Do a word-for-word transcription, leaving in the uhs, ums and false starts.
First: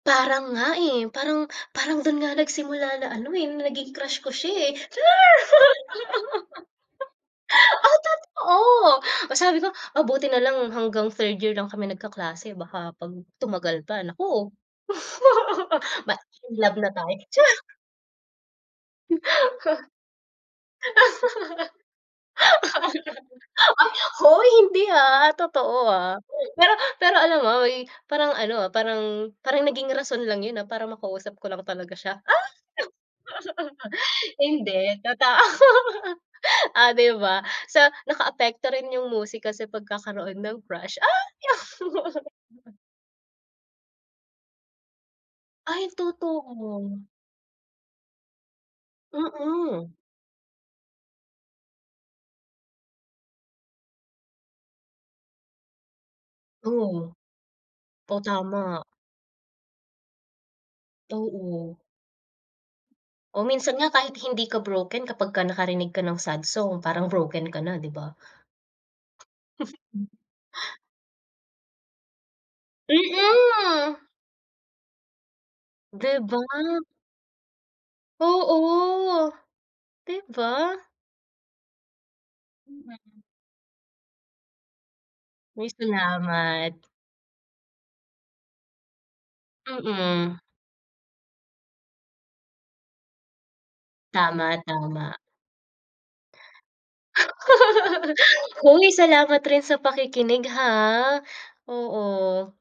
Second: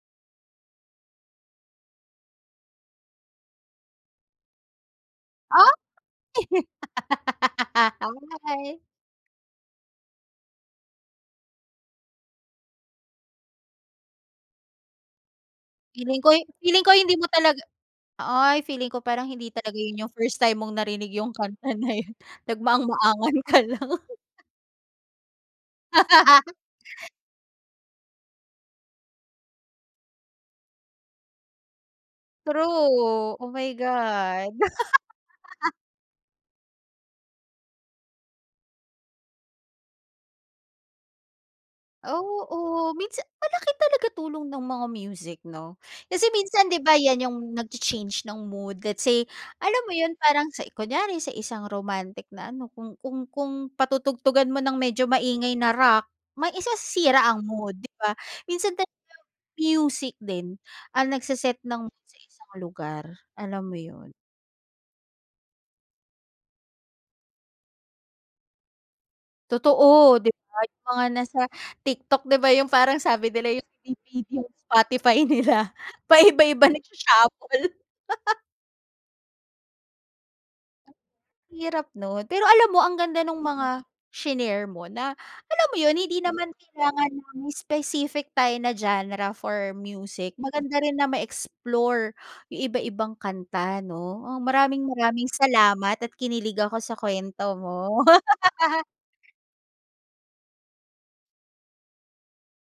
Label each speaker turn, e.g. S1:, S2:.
S1: Parang nga eh, parang parang dun nga nagsimula na ano eh, na naging crush ko siya eh, char!
S2: Ah.
S1: Oh, totoo! Oh, sabi ko, "Ah buti na lang hanggang third year lang kami nagkaklase baka 'pag tumagal pa, naku!"
S2: Feeling ko'y
S1: ma-in love
S2: feeling ko
S1: na tayo.
S2: hindi mo
S1: Cha
S2: talaga ay feeling ko parang hindi talaga yun yung first time mong narinig yung kanta na yun, nagmaang-maangan ka lang.
S1: Hoy, hindi ah, totoo ah. Pero pero alam mo, uy parang ano ah, parang parang naging rason lang yun ah, para makausap ko lang talaga siya, ah!
S2: True, oh my God.
S1: Hindi, totoo. Oh, di ba? So, nakaapekto rin yung musika sa pagkakaroon ng crush. Ah!
S2: Oo, minsan malaki talaga tulong ng mga music 'no?
S1: Ay,
S2: Kasi minsan di ba
S1: totoo.
S2: yan yung nagcha-change ng mood, let's say, alam
S1: Mm.
S2: mo yun, parang sa i kunyari sa isang romantic na ano, kung kung kung patutugtugan mo ng medyo maingay na rock, mai
S1: Oh.
S2: sisira ang mood, di ba?
S1: Oh,
S2: Minsan
S1: tama.
S2: talaga music din ang nagse-set
S1: Oo.
S2: ng mood sa isang lugar,
S1: Oh,
S2: alam
S1: minsan
S2: mo
S1: nga
S2: yun?
S1: kahit hindi ka broken, kapagka nakarinig ka ng sad song, parang broken ka na, di ba?
S2: Totoo, di ba? Yung mga nasa TikTok, di ba? Yung parang sabi nila yung
S1: Mm.
S2: [unintelligible] Spotify nila
S1: Di ba?
S2: paiba-iba nagsha-shuffle.
S1: Oo. 'Di ba?
S2: Hirap 'no? Pero alam mo, ang ganda nung mga shinare mo na alam
S1: Uy,
S2: mo yun, hindi naman
S1: salamat.
S2: kailangan na may specific tayo na genre for music,
S1: Mm.
S2: maganda rin na ma-explore yung iba-ibang kanta, 'no? Ah,
S1: Tama,
S2: maraming
S1: tama.
S2: maraming salamat at kinilig ako sa kwento mo.
S1: Hoy, salamat rin sa pakikinig ha! Oo.